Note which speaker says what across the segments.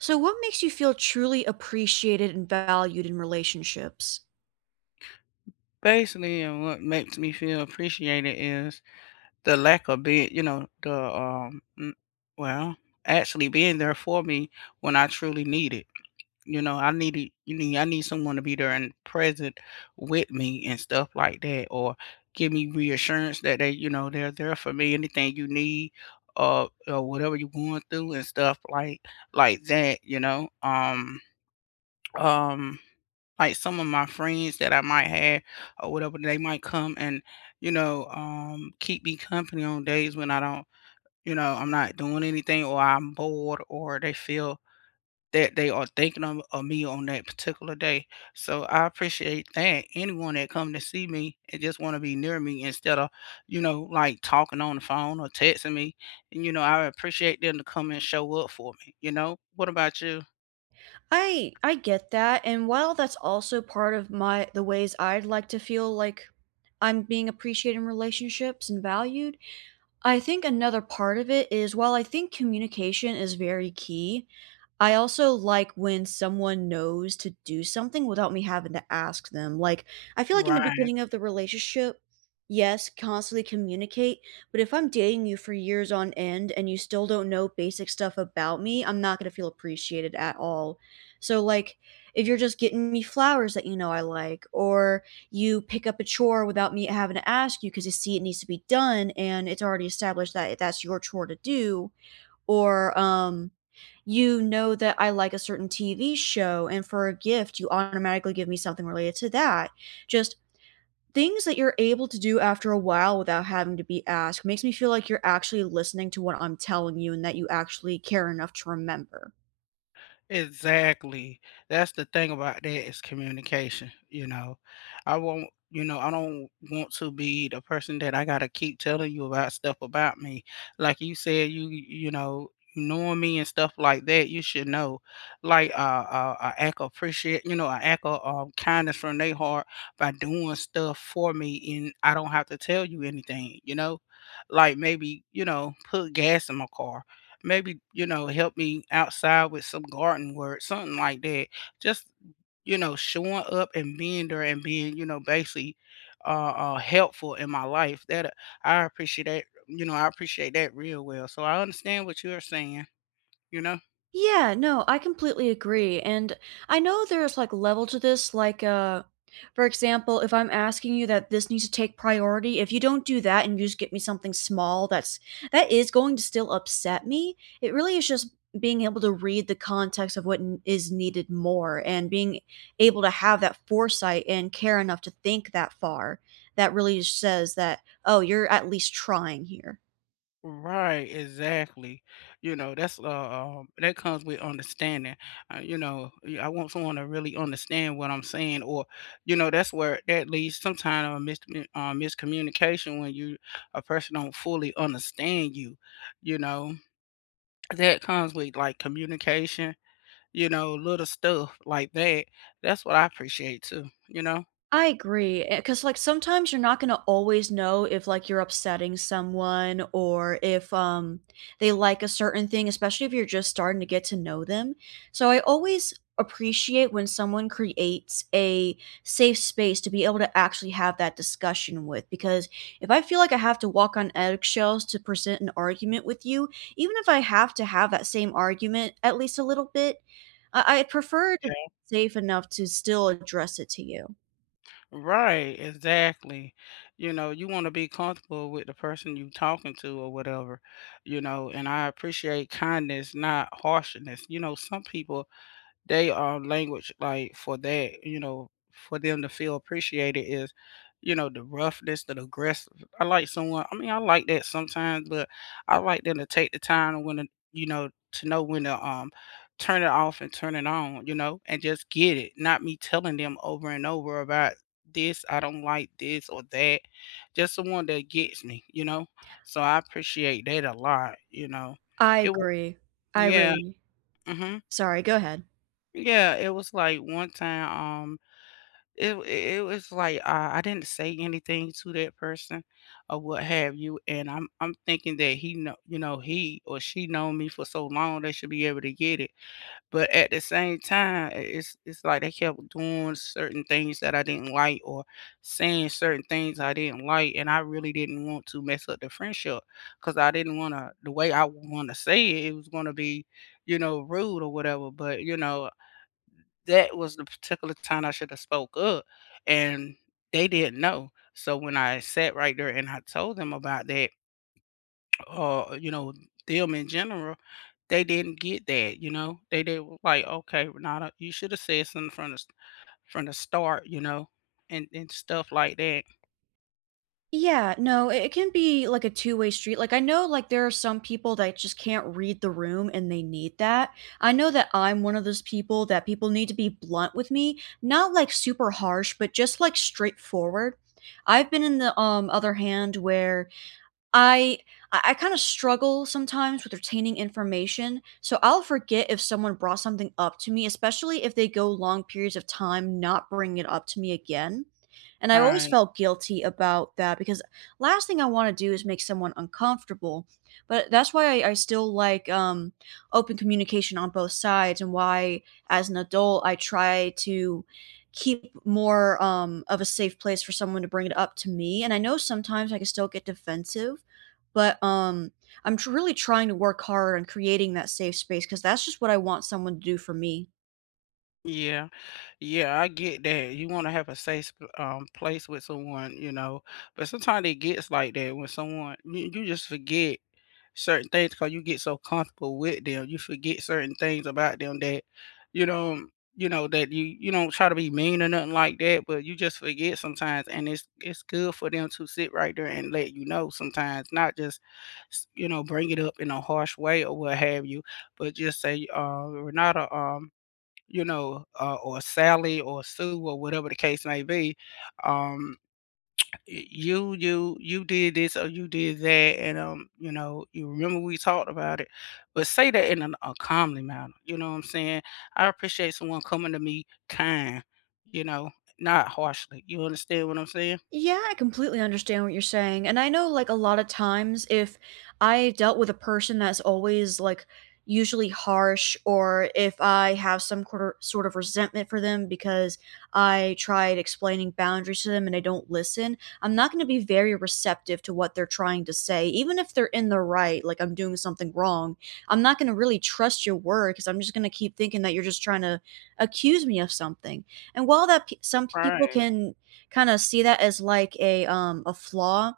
Speaker 1: So what makes you feel truly appreciated and valued in relationships?
Speaker 2: Basically, and what makes me feel appreciated is the lack of being, you know, well, actually being there for me when I truly need it. You know, I need it, you need I need someone to be there and present with me and stuff like that, or give me reassurance that they, you know, they're there for me. Anything you need, or whatever you're going through and stuff like that. Um. Like, some of my friends that I might have or whatever, they might come and, keep me company on days when I don't you know, I'm not doing anything or I'm bored, or they feel that they are thinking of me on that particular day. So I appreciate that. Anyone that come to see me and just want to be near me instead of, you know, like talking on the phone or texting me, and you know, I appreciate them to come and show up for me, you know? What about you?
Speaker 1: I get that, and while that's also part of my the ways I'd like to feel like I'm being appreciated in relationships and valued, I think another part of it is while I think communication is very key, I also like when someone knows to do something without me having to ask them. Like, I feel like in the
Speaker 2: Right.
Speaker 1: beginning of the relationship, yes, constantly communicate, but if I'm dating you for years on end and you still don't know basic stuff about me, I'm not going to feel appreciated at all. So, like, if you're just getting me flowers that you know I like, or you pick up a chore without me having to ask you because you see it needs to be done and it's already established that that's your chore to do or you know that I like a certain TV show and for a gift you automatically give me something related to that just things that you're able to do after a while without having to be asked makes me feel like you're actually listening to what I'm telling you and that you actually care enough to remember.
Speaker 2: Exactly. That's the thing about that, is communication, you know. I don't want to be the person that I gotta keep telling you about stuff about me. Like you said, you know, knowing me and stuff like that, you should know. Like act of appreciate, you know, I act of kindness from their heart by doing stuff for me, and I don't have to tell you anything, you know. Like maybe you know, put gas in my car, maybe, you know, help me outside with some garden work, something like that. Just, you know, showing up and being there and being, you know, basically helpful in my life. That I appreciate that, you know, I appreciate that real well. So I understand what you're saying, you know.
Speaker 1: Yeah, no, I completely agree, and I know there's, like, level to this, like, for example, if I'm asking you that this needs to take priority, if you don't do that and you just get me something small that's that is going to still upset me, it really is just being able to read the context of what n is needed more and being able to have that foresight and care enough to think that far, that really says that, "Oh, you're at least trying here."
Speaker 2: Right, exactly. You know, that comes with understanding. You know, I want someone to really understand what I'm saying, or you know, that's where that leads sometimes, a miscommunication when you a person don't fully understand you. You know, that comes with like communication. You know, little stuff like that. That's what I appreciate too. You know.
Speaker 1: I agree, because like, sometimes you're not gonna always know if, like, you're upsetting someone or if, they like a certain thing, especially if you're just starting to get to know them. So I always appreciate when someone creates a safe space to be able to actually have that discussion with, because if I feel like I have to walk on eggshells to present an argument with you, even if I have to have that same argument at least a little bit, I prefer to be safe enough to still address it to you.
Speaker 2: Right, exactly. You know, you want to be comfortable with the person you talking to or whatever, you know, and I appreciate kindness, not harshness. You know, some people they are language like for that, you know, for them to feel appreciated is, you know, the roughness, the aggressive. I like someone. I mean, I like that sometimes, but I like them to take the time and when to, you know, to know when to turn it off and turn it on, you know, and just get it. Not me telling them over and over about this. I don't like this or that. Just someone that gets me, you know. So I appreciate that a lot, you know.
Speaker 1: I
Speaker 2: It was,
Speaker 1: agree. I
Speaker 2: yeah.
Speaker 1: really.
Speaker 2: Mhm.
Speaker 1: Sorry, go ahead.
Speaker 2: Yeah, it was like one time, um, it was like, I didn't say anything to that person or what have you, and I'm thinking that he or she known me for so long, they should be able to get it, but at the same time, I it's like they kept doing certain things that I didn't like or saying certain things I didn't like, and I really didn't want to mess up the friendship because I didn't wanna the way I wanna say it, it was gonna be, you know, rude or whatever, but, you know, that was the particular time I should have spoke up, and they didn't know. So when I sat right there and I told them about that, you know, them in general, they didn't get that, you know. They were like, okay, Renata, you should have said something from from the start, you know, and stuff like that.
Speaker 1: Yeah, no, it can be, like, a two-way street, like, I know, like, there are some people that just can't read the room and they need that. I know that I'm one of those people that people need to be blunt with me, not, like, super harsh, but just, like, straightforward. I've been in the, other hand where I I kinda struggle sometimes with retaining information, so I'll forget if someone brought something up to me, especially if they go long periods of time not bringing it up to me again, and I always
Speaker 2: Right.
Speaker 1: felt guilty about that because last thing I wanna do is make someone uncomfortable, but that's why I still like, open communication on both sides and why, as an adult, I try to keep more, of a safe place for someone to bring it up to me, and I know sometimes I can still get defensive, but, I'm tr really trying to work hard on creating that safe space because that's just what I want someone to do for me.
Speaker 2: Yeah, yeah, I get that. You want to have a safe place with someone, you know, but sometimes it gets like that when you just forget certain things, cause you get so comfortable with them, you forget certain things about them that, you know you know, that you don't try to be mean or nothing like that, but you just forget sometimes, and it's good for them to sit right there and let you know sometimes, not just, s you know, bring it up in a harsh way or what have you, but just say, "Renata, you know, or Sally or Sue or whatever the case may be, um you you did this or you did that, and you know, you remember we talked about it, but say that in a calmly manner, you know what I'm saying. I appreciate someone coming to me kind, you know, not harshly, you understand what I'm saying.
Speaker 1: Yeah, I completely understand what you're saying. And I know, like, a lot of times if I dealt with a person that's always, like, usually harsh, or if I have some quarter, sort of resentment for them because I tried explaining boundaries to them and they don't listen, I'm not going to be very receptive to what they're trying to say. Even if they're in the right, like, I'm doing something wrong, I'm not going to really trust your word because I'm just going to keep thinking that you're just trying to accuse me of something. And while that some people
Speaker 2: Right.
Speaker 1: can kind of see that as like a flaw.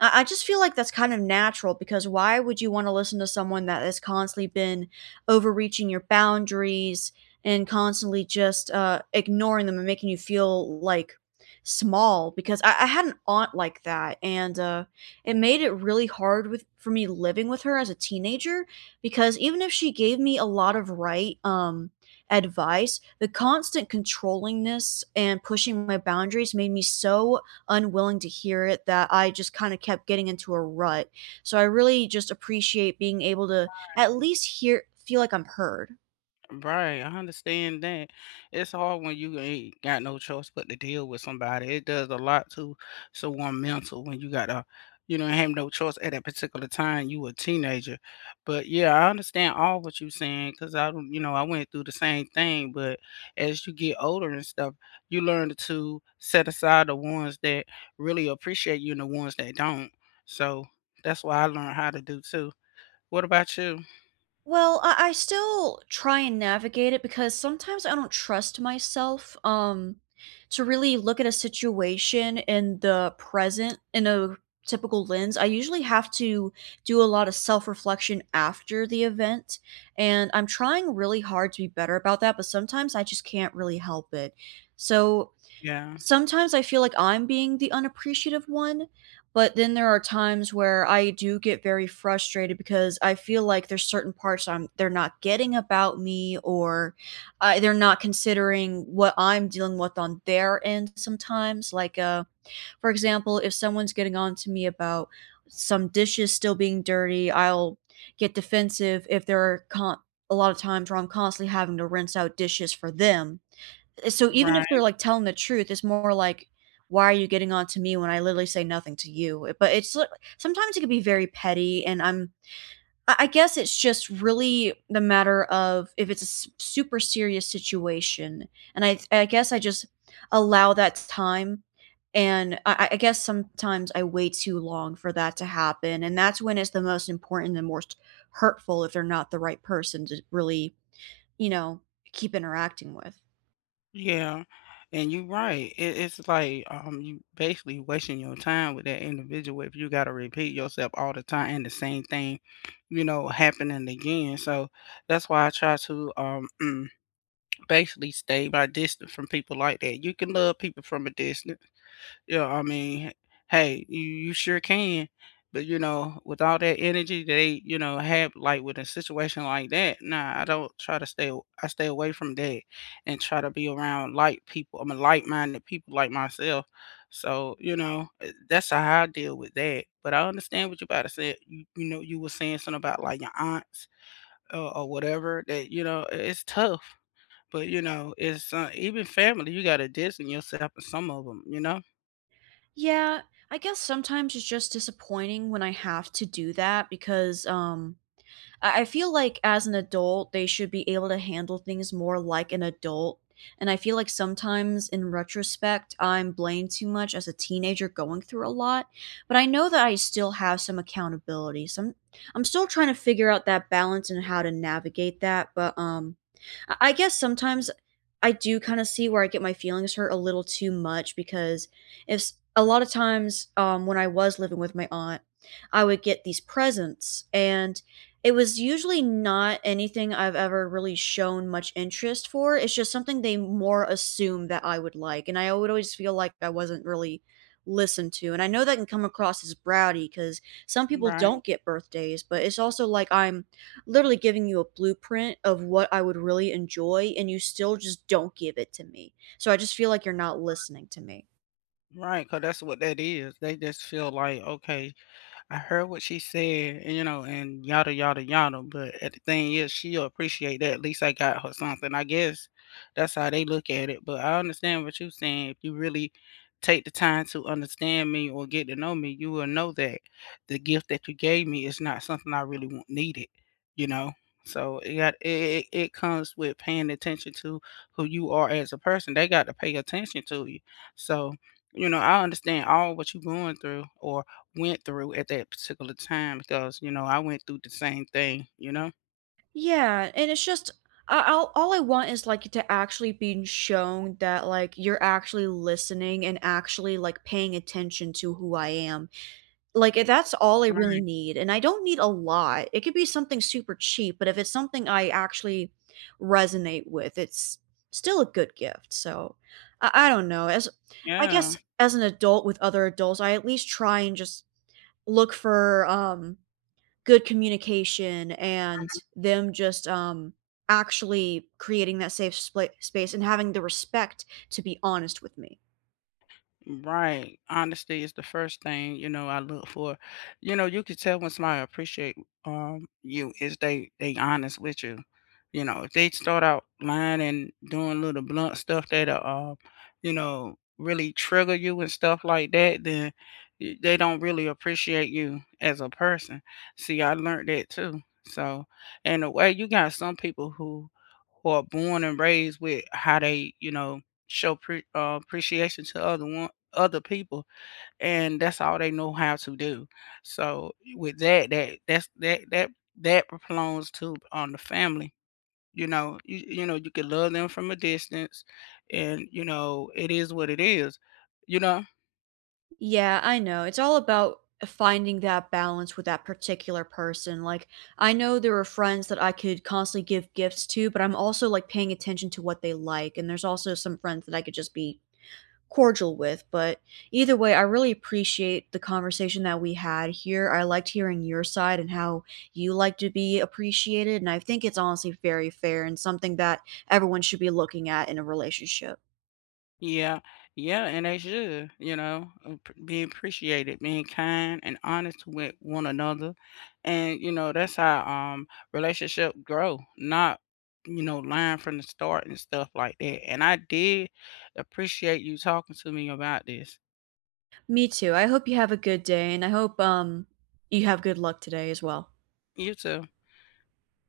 Speaker 1: I just feel like that's kind of natural because why would you want to listen to someone that has constantly been overreaching your boundaries and constantly just ignoring them and making you feel like small? Because I had an aunt like that, and it made it really hard with for me living with her as a teenager because even if she gave me a lot of right, advice, the constant controllingness and pushing my boundaries made me so unwilling to hear it that I just kind of kept getting into a rut. So I really just appreciate being able to at least hear feel like I'm heard.
Speaker 2: Right, I understand that. It's hard when you ain't got no choice but to deal with somebody. It does a lot to someone mental when you gotta, you know, have no choice at that particular time. You a teenager, but yeah, I understand all what you're saying because I, don't- you know, I went through the same thing. But as you get older and stuff, you learn to set aside the ones that really appreciate you and the ones that don't. So that's why I learned how to do too. What about you?
Speaker 1: Well, I still try and navigate it because sometimes I don't trust myself to really look at a situation in the present in a typical lens. I usually have to do a lot of self-reflection after the event, and I'm trying really hard to be better about that, but sometimes I just can't really help it. So
Speaker 2: Yeah,
Speaker 1: sometimes I feel like I'm being the unappreciative one, but then there are times where I do get very frustrated because I feel like there's certain parts I'm they're not getting about me or I they're not considering what I'm dealing with on their end sometimes. Like, for example, if someone's getting on to me about some dishes still being dirty, I'll get defensive if there are a lot of times where I'm constantly having to rinse out dishes for them. Eh, so even if
Speaker 2: right.
Speaker 1: they're, like, telling the truth, it's more like, "Why are you getting on to me when I literally say nothing to you?" Eh, but it's li sometimes it can be very petty, and I'm I guess it's just really the matter of if it's a s super serious situation, and I guess I just allow that time, and I guess sometimes I wait too long for that to happen, and that's when it's the most important and most hurtful if they're not the right person to really, you know, keep interacting with.
Speaker 2: Yeah, and you're right. It's like you basically wasting your time with that individual if you got to repeat yourself all the time and the same thing, you know, happening again. So that's why I try to basically stay my distance from people like that. You can love people from a distance, yeah, I mean, hey, you sure can. But you know, with all that energy they, you know, have like with a situation like that, nah, I don't try to stay aw- I stay away from that and try to be around light people. I'm a light minded people like myself. So, you know, eh, that's how I deal with that. But I understand what you about to say. You know, you were saying something about like your aunts or whatever that, you know, eh, it's tough. But, you know, it's even family, you got to distance yourself from some of them, you know?
Speaker 1: Yeah, I guess sometimes it's just disappointing when I have to do that because I feel like as an adult they should be able to handle things more like an adult. And I feel like sometimes in retrospect I'm blamed too much as a teenager going through a lot, but I know that I still have some accountability. So I'm still trying to figure out that balance and how to navigate that, but I guess sometimes I do kind of see where I get my feelings hurt a little too much because if a lot of times when I was living with my aunt, I would get these presents, and it was usually not anything I've ever really shown much interest for. It's just something they more assume that I would like, and I would always feel like I wasn't really listened to. And I know that can come across as bratty because some people
Speaker 2: Right.
Speaker 1: don't get birthdays, but it's also like I'm literally giving you a blueprint of what I would really enjoy, and you still just don't give it to me. So I just feel like you're not listening to me.
Speaker 2: Right, 'cause that's what that is. They just feel like, "Okay, I heard what she said, and, you know, and yada yada yada. But at the thing is, she'll appreciate that. At least I got her something." I guess that's how they look at it. But I understand what you're saying. If you really take the time to understand me or get to know me, you will know that the gift that you gave me is not something I really want needed. You know. So it got it comes with paying attention to who you are as a person. They got to pay attention to you. So, you know, I understand all what you're going through or went through at that particular time because, you know, I went through the same thing, you know?
Speaker 1: Yeah, and it's just all I want is like to actually be shown that like you're actually listening and actually like paying attention to who I am. Like, if that's all I really
Speaker 2: Right,
Speaker 1: need, and I don't need a lot, it could be something super cheap, but if it's something I actually resonate with, it's still a good gift, so I don't know, as I
Speaker 2: yeah.
Speaker 1: guess as an adult with other adults, I at least try and just look for, good communication and them just, actually creating that safe spla space and having the respect to be honest with me.
Speaker 2: Right. Honesty is the first thing, you know, I look for. You know, you can tell when somebody appreciate you is they honest with you. You know, if they start out lying and doing little blunt stuff that'll you know, really trigger you and stuff like that, then they don't really appreciate you as a person. See, I learned that too. So, in a way, you got some people who are born and raised with how they, you know, show appreciation to other people, and that's all they know how to do. So with that, that that's that that that belongs to on the family. You know, you can love them from a distance, and you know, it is what it is. You know,
Speaker 1: Yeah, I know. It's all about finding that balance with that particular person. Like, I know there are friends that I could constantly give gifts to, but I'm also like paying attention to what they like. And there's also some friends that I could just be cordial with. But either way, I really appreciate the conversation that we had here. I liked hearing your side and how you like to be appreciated. And I think it's honestly very fair and something that everyone should be looking at in a relationship.
Speaker 2: yeah, yeah, and they should, you know, be appreciated, being kind and honest with one another, and you know that's how relationship grow, not you know lying from the start and stuff like that. And I did appreciate you talking to me about this.
Speaker 1: Me too. I hope you have a good day and I hope you have good luck today as well.
Speaker 2: You too.